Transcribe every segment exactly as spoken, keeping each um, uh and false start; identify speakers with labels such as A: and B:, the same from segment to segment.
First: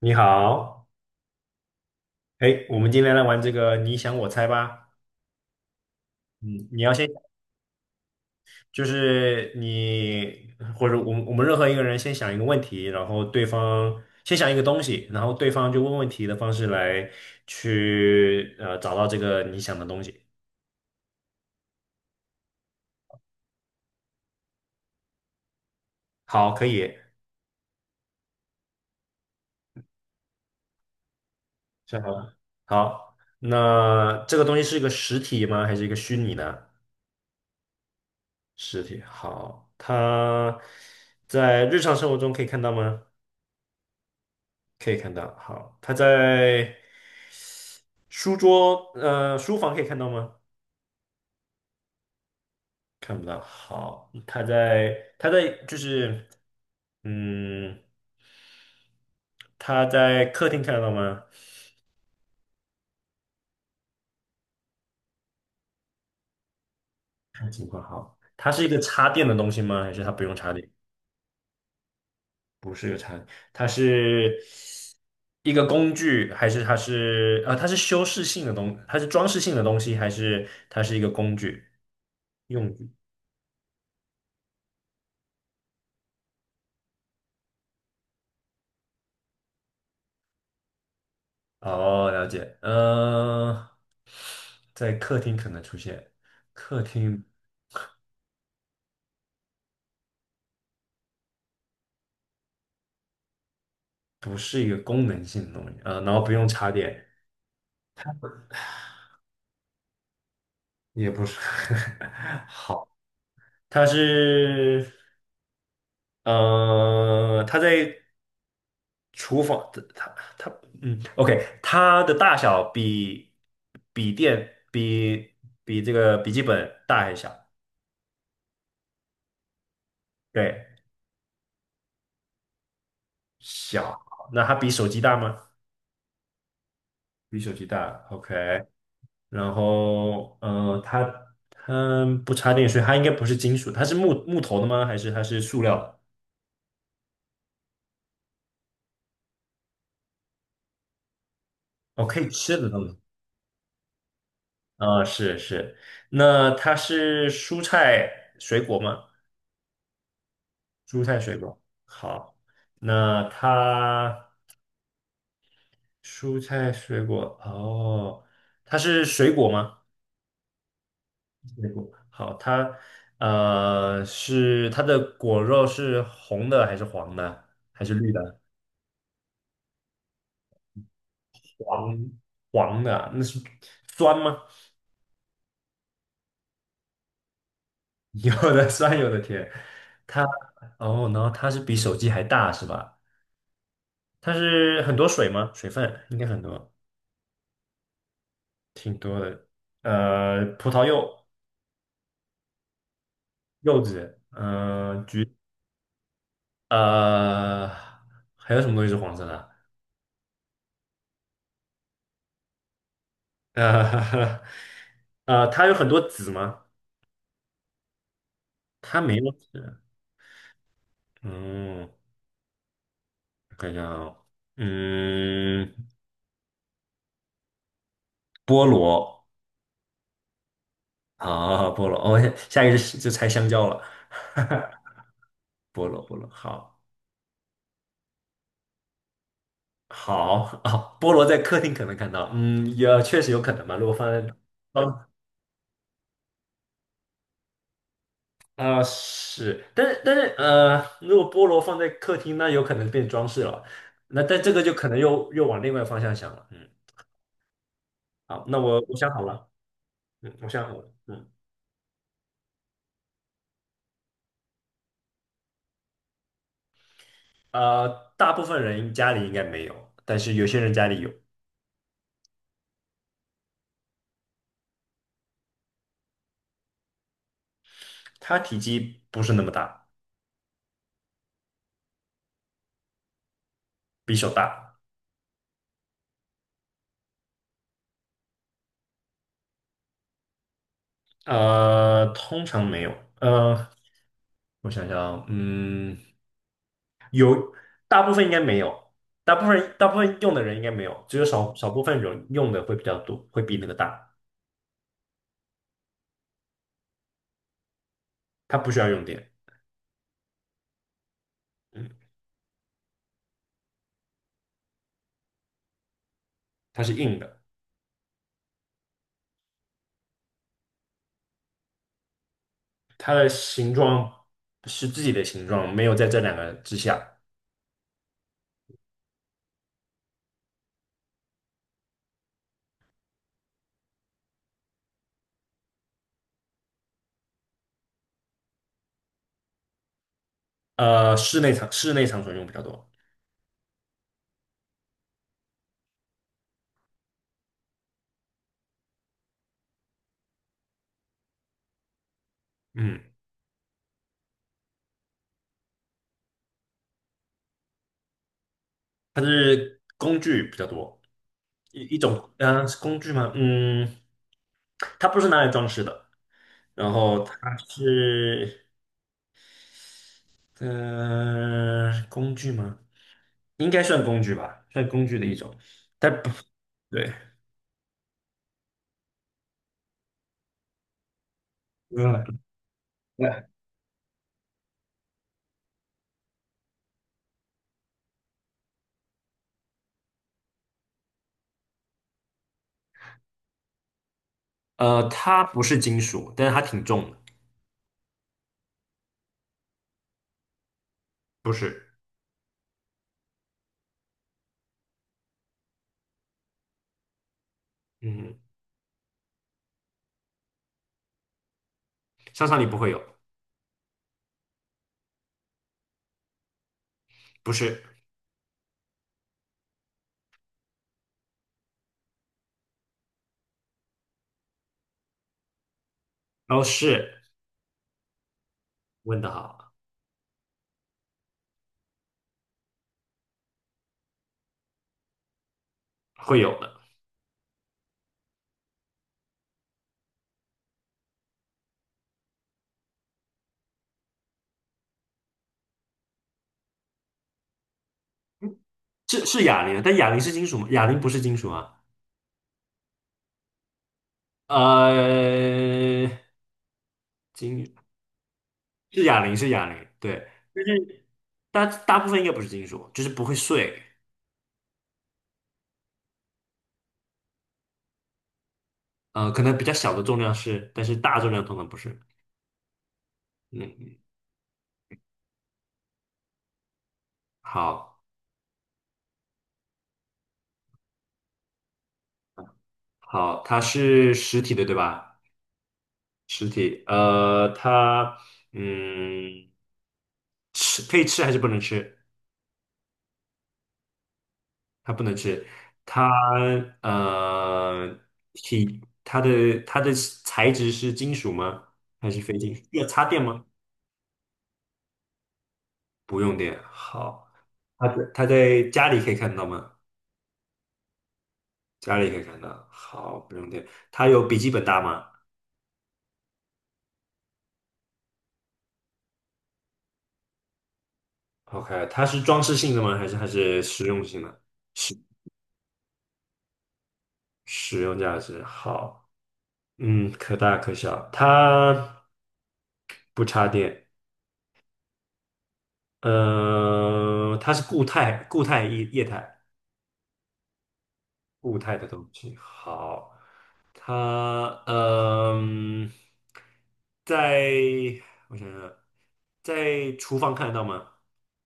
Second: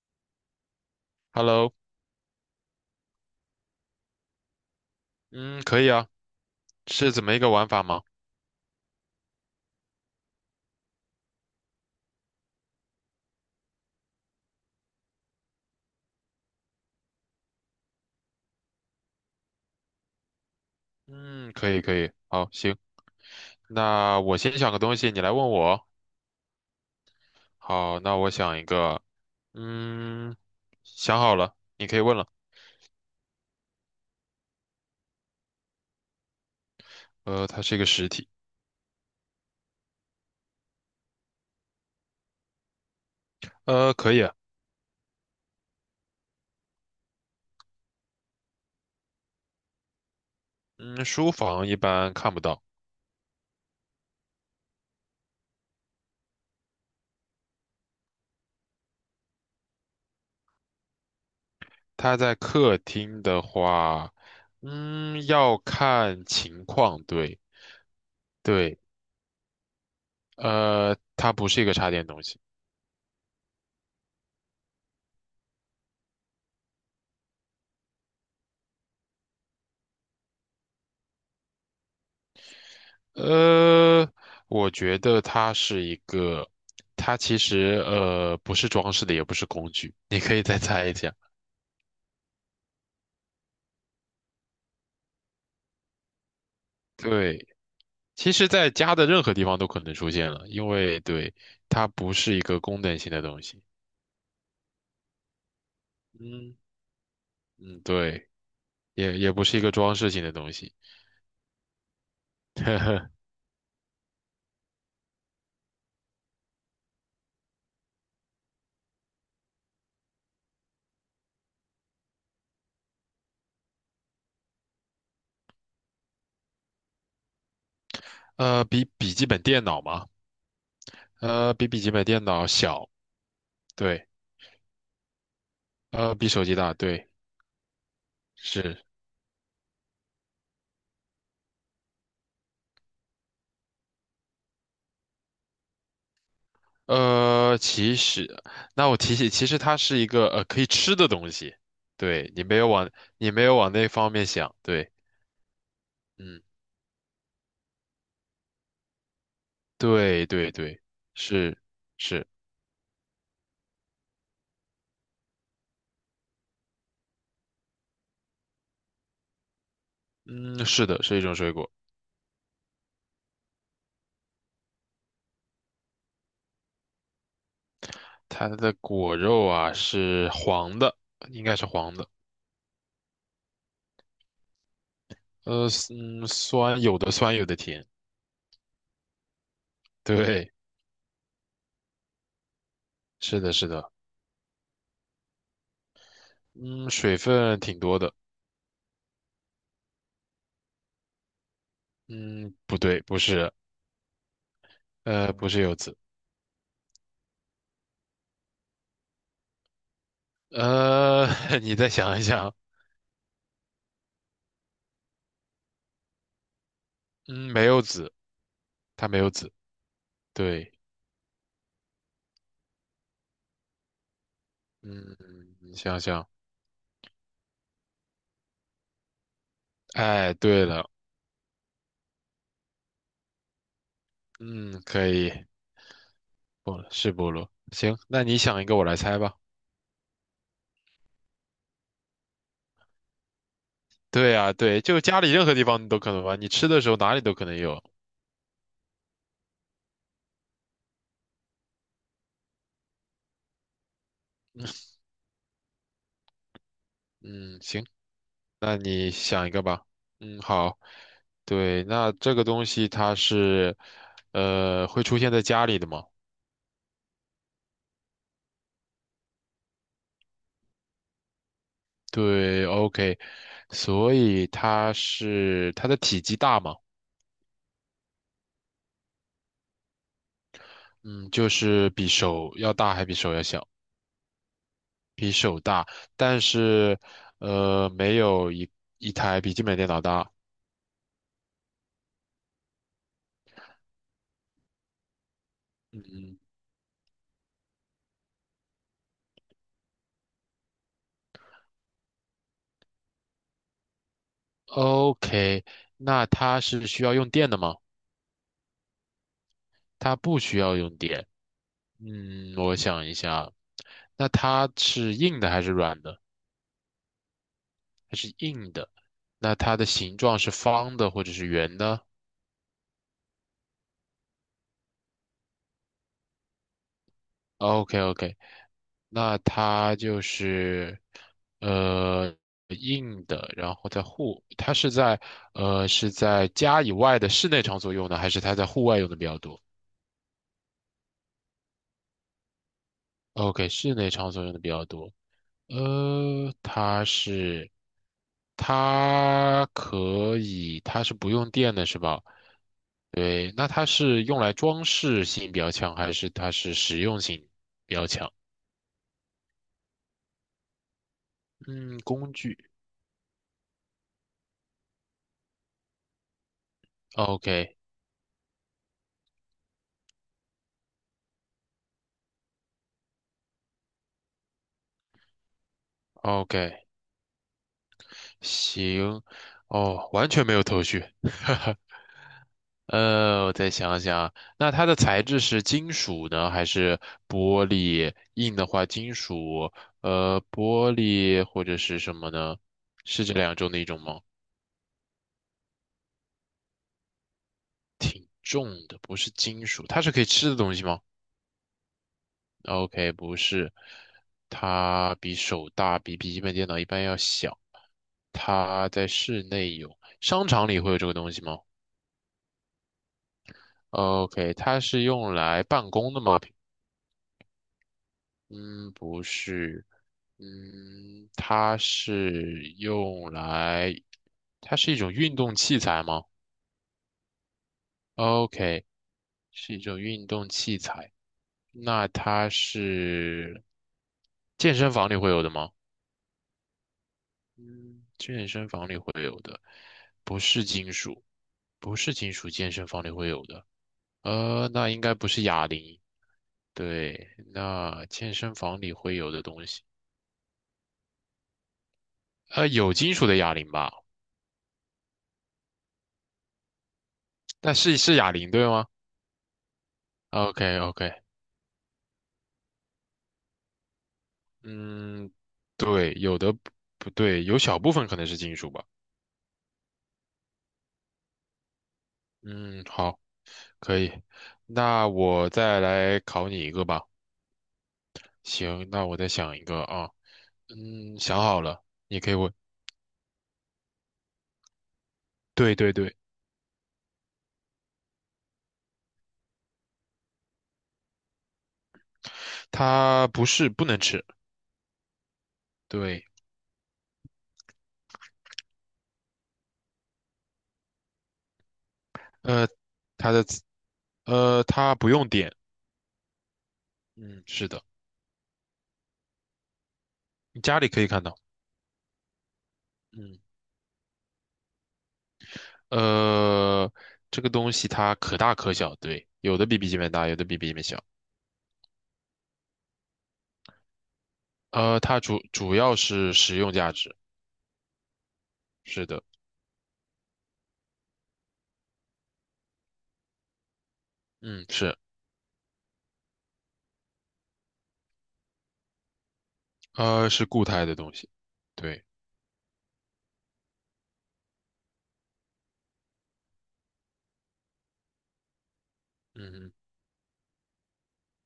A: 你好，
B: Hello，
A: 哎，我们今天来玩这个你想我猜吧。
B: 嗯，可以啊。
A: 嗯，你要先
B: 是怎么一个玩法吗？
A: 就是你或者我们我们任何一个人先想一个问题，然后对方先想一个东西，然后对方就问问题的方式来去呃找到这个你想的东西。
B: 嗯，可以，可以，好，行，那我先想个东西，你来问我。
A: 好，可以，
B: 好，那我想一个，嗯，想好了，你可
A: 想
B: 以
A: 好
B: 问了。
A: 了。好，那这个东西是一个实体吗？还是一个虚拟的
B: 呃，它是一个实体。
A: 实体？好，它在日常生活中可以看到吗？
B: 呃，可以啊。
A: 可以看到。好，它在。书桌，呃，书房可以看到吗？
B: 嗯，书房一般看不到。
A: 看不到。好，他在，他在，就是，嗯，他在客厅看得到吗？
B: 它在客厅的话，嗯，要看情况，对。
A: 看情况好。它是一个
B: 对，
A: 插电的东西吗？还是它不用插电？
B: 呃，它不是一个插电东西。
A: 不是个插电，它是一个工具，还是它是啊？它是修饰性的东，它是装饰性的东西，还是它是一个工具用具？
B: 呃，我觉得它是一个，它其实呃不是装饰的，也不是工具，你可以再猜一下。
A: 哦，了解。呃，在客厅可能出现，客厅
B: 对，其实在家的任何地方都可能出现了，因为对，它不是一个功能性的东西。
A: 不是一个功能性的东西，呃，然后不用
B: 嗯。
A: 插电，
B: 嗯，对，也也不是一个装饰性的东西。
A: 也不是，
B: 呵
A: 好，
B: 呵。
A: 它是，呃，它在厨房，它它，嗯，OK，它的大小比笔电比比这个笔记本大还是小？
B: 呃，比笔记本电脑嘛。
A: 对，
B: 呃，比笔记本电脑小。
A: 小，
B: 对。
A: 那它比手机大吗？
B: 呃，比手机大，对。
A: 比手机大，OK，
B: 是。
A: 然后，呃，它它不插电，所以它应该不是金属，它是木木头的吗？还是它是塑料的？
B: 呃，其实，那我提醒，其实它是一个呃可以吃的东西。
A: 哦，可以
B: 对，你
A: 吃
B: 没有
A: 的东
B: 往
A: 西。
B: 你没有往那方面想，对。
A: 啊，是是，
B: 嗯，
A: 那它是蔬菜水果吗？
B: 对对对。
A: 蔬菜水果，
B: 是是。
A: 好，那它蔬菜水果，哦，它是水果吗？
B: 嗯，是的，是一种水
A: 水
B: 果。
A: 果，好，它呃是它的果肉是红的还是黄的还是绿的？
B: 它的果肉啊是黄的，应该是黄
A: 黄
B: 的。
A: 黄的啊，那是酸吗？
B: 呃，嗯，酸，有的酸，有的甜。
A: 有的酸，有的甜。它
B: 对。
A: 哦，然后它是比手机还大是吧？
B: 是的，是的。
A: 它是很多水吗？水分应该很多。
B: 嗯，水分挺多的。
A: 挺多的，呃，葡萄柚、
B: 嗯，不对，不是。
A: 柚子，嗯，橘，
B: 呃，不是柚子。
A: 呃，还有什么东西是黄色的啊？
B: 呃，你再想一想。
A: 呃，呃，它有很多籽吗？
B: 嗯，没有籽。
A: 它
B: 它
A: 没
B: 没有
A: 有
B: 籽，
A: 籽。
B: 对。
A: 嗯，我看一下啊，
B: 嗯，
A: 嗯，
B: 你想想。
A: 菠萝
B: 哎，对了。
A: 啊，菠萝，哦，下一个就就猜香蕉了。
B: 嗯，可以。
A: 菠萝，菠萝，好，
B: 不是菠萝，行，那你想一个，我来猜吧。
A: 好啊，菠萝在客厅可能看到，嗯，也确实有可能吧。如果放在
B: 对啊，对，就家里任何地方你都可能吧，你吃的时候哪里都可能有。
A: 啊、是，但是但是呃，如果菠萝放在客厅，那有可能变装饰了。那但这个就可能又又往另外方向想了。嗯，
B: 嗯，行，
A: 好，那
B: 那
A: 我我想
B: 你
A: 好
B: 想
A: 了。
B: 一个吧。
A: 嗯，
B: 嗯，
A: 我想好
B: 好。
A: 了。嗯，
B: 对，那这个东西它是，呃，会出现在家里的吗？
A: 呃，大部分人家里应该没有，但是有些人家里有。
B: 对，OK，所以它是它的体积大吗？
A: 它体积不是那么大，
B: 嗯，就是比手要大还比手要小？
A: 比手大。
B: 比手大，但是呃，没有一一台笔记本电脑大。
A: 呃，通常没有。呃，我想想啊嗯，
B: 嗯
A: 大部分应该没有，大部分大部分用的人应该没有，只有少少部分人用的会比较多，会比那个大。
B: ，OK，那它是需要用电的吗？
A: 它不需要用电，
B: 它不需要用电。
A: 嗯，
B: 嗯，我想一下，那它是硬的还是软的？
A: 它是硬的，
B: 它是硬的。那它的形状是方的或者是圆的
A: 它的形状是自己的形状，没有在这两个之下。
B: ？OK，OK，那它就是呃硬的，然后在户，它是在呃是在家以外的室内场所用的，还是它在户外用的比较多
A: 呃，室内场室内场所用比较多，
B: ？OK，室内场所用的比较多。呃，它是它可以，它是不用电的是吧？
A: 嗯，
B: 对，那它是用来装饰性比较强，还是它是实用性？
A: 它是工具比较多，一一
B: 嗯，
A: 种，
B: 工具。
A: 嗯、是工具吗？嗯，它不是拿来装饰的，然后
B: o
A: 它
B: k
A: 是，嗯、呃，工具吗？应该算工具吧，算工具的一种，但不
B: o k
A: 对，
B: 行，哦，完全没有头绪。
A: 嗯，
B: 呃，我再想想，那它的材质是金属呢，还是玻璃？硬的话，金属，呃，玻璃或者是什么呢？是这两种的一种吗？
A: 呃，它不是金属，但是它挺重的，
B: 挺重的，不是金属，它是可以吃的东西吗
A: 不是，
B: ？OK，不是。它比手大，比笔记本电脑一般要小。
A: 嗯。
B: 它在室内有，商场里会有这个东西吗？
A: 商场里不会有，
B: OK，它是用来办公的吗？
A: 不是，
B: 嗯，不是。嗯，它是用来，它是一种运动器材吗
A: 哦，是，
B: ？OK，
A: 问的好，
B: 是一种运动器材。那它是健身房里会有的吗？
A: 会有的，
B: 嗯，健身房里会有的。不是金属，不是金属，健身房里会有的。呃，那应该不是哑铃，对，那健身房里会
A: 是
B: 有的
A: 是哑
B: 东
A: 铃啊，
B: 西。
A: 但哑铃是金属吗？哑铃不是金属啊，
B: 呃，有金属的哑铃吧？
A: 呃，金
B: 但是是哑铃对吗
A: 是哑铃是哑铃，对，
B: ？OK
A: 但是
B: OK。
A: 大大部分应该不是金属，就是不会碎，
B: 嗯，对，有的不不对，有小部分可能是金属吧。
A: 呃，可能比较小的重量是，但是大重量通常不是，
B: 嗯，好，
A: 嗯，
B: 可以。那我再来考你一个吧。
A: 好，
B: 行，那我再想一个啊。嗯，想好了，你可以问。
A: 好，它是实体的对吧？
B: 对对对，
A: 实体，呃，它，嗯，吃可以吃还是不能吃？
B: 它不是不能吃。
A: 它不能吃，它
B: 对，
A: 呃体它的它的材质是金属吗？还是非金属？
B: 呃，
A: 要插电
B: 它
A: 吗？
B: 的呃，它不用点。
A: 不用电。好，
B: 嗯，是的。
A: 它在它在家里可以看到吗？
B: 你家里可以看到。
A: 家里可以看到。好，不
B: 嗯。
A: 用电。它有笔记本大吗
B: 呃，这个东西它可大可小，对，有的比笔记本大，有的比笔记本小。
A: ？OK，它是装饰性的吗？还是还是实用性的？实
B: 呃，它主主要是实用价值。
A: 实用价值。
B: 是
A: 好，
B: 的。
A: 嗯，可大可小。它不插电。
B: 嗯，是。
A: 呃，它是固态、固态液液态。
B: 呃，是固态的东西。
A: 固态的
B: 对。
A: 东西。好，它嗯，在我想想，
B: 嗯，
A: 在厨房看得到吗？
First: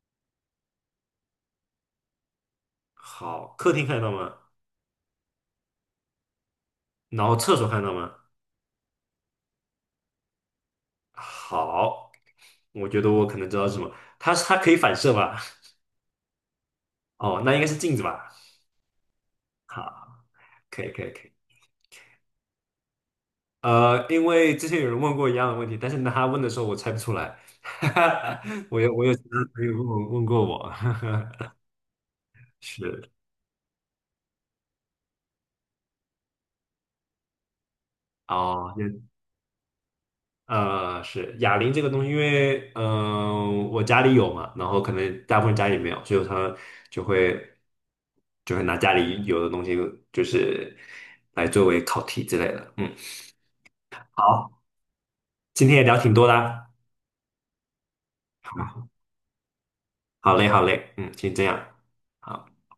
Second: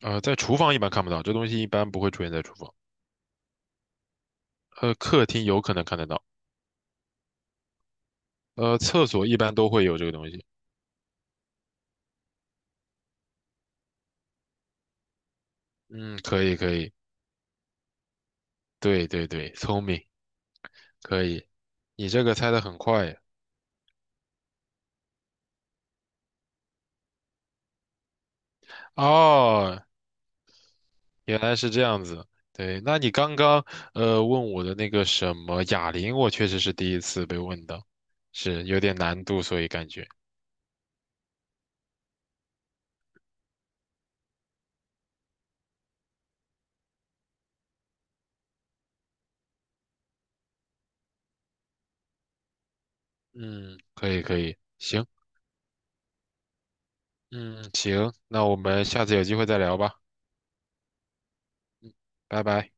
B: 呃，在厨房一般看不到，这东西一般不会出现在厨房。
A: 好，客厅看得到吗？
B: 呃，客厅有可能看得到。
A: 然后厕所看得到吗？
B: 呃，厕所一般都会有这个东西。
A: 好，我觉得我可能知道是什么。它它可以反射吧？
B: 嗯，可以，可以。
A: 哦，那应该是镜子吧？
B: 对对对，聪明。
A: 好，可以可以可
B: 可
A: 以。
B: 以。你这个猜的很快
A: 呃，因为之前有人问过一样的问题，但是呢他问的时候我猜不出来。我有我有其他朋友
B: 哦。
A: 问我问过我，
B: 原来是这样子。对，那
A: 是
B: 你刚刚呃问我的那个什么哑铃，我确实是第一次被问到，是
A: 哦，
B: 有点难度，所以感觉
A: 呃，是哑铃这个东西，因为嗯、呃我家里有嘛，然后可能大部分家里没有，所以他就会就会拿家里有的东西，就是来作为考题之类的。嗯，
B: 嗯，可以可以，
A: 好，
B: 行。
A: 今天也聊挺多的啊，
B: 嗯行，那我们下次有机会再聊吧。
A: 好嘞，好嘞，嗯，先这样，
B: 拜
A: 好，
B: 拜。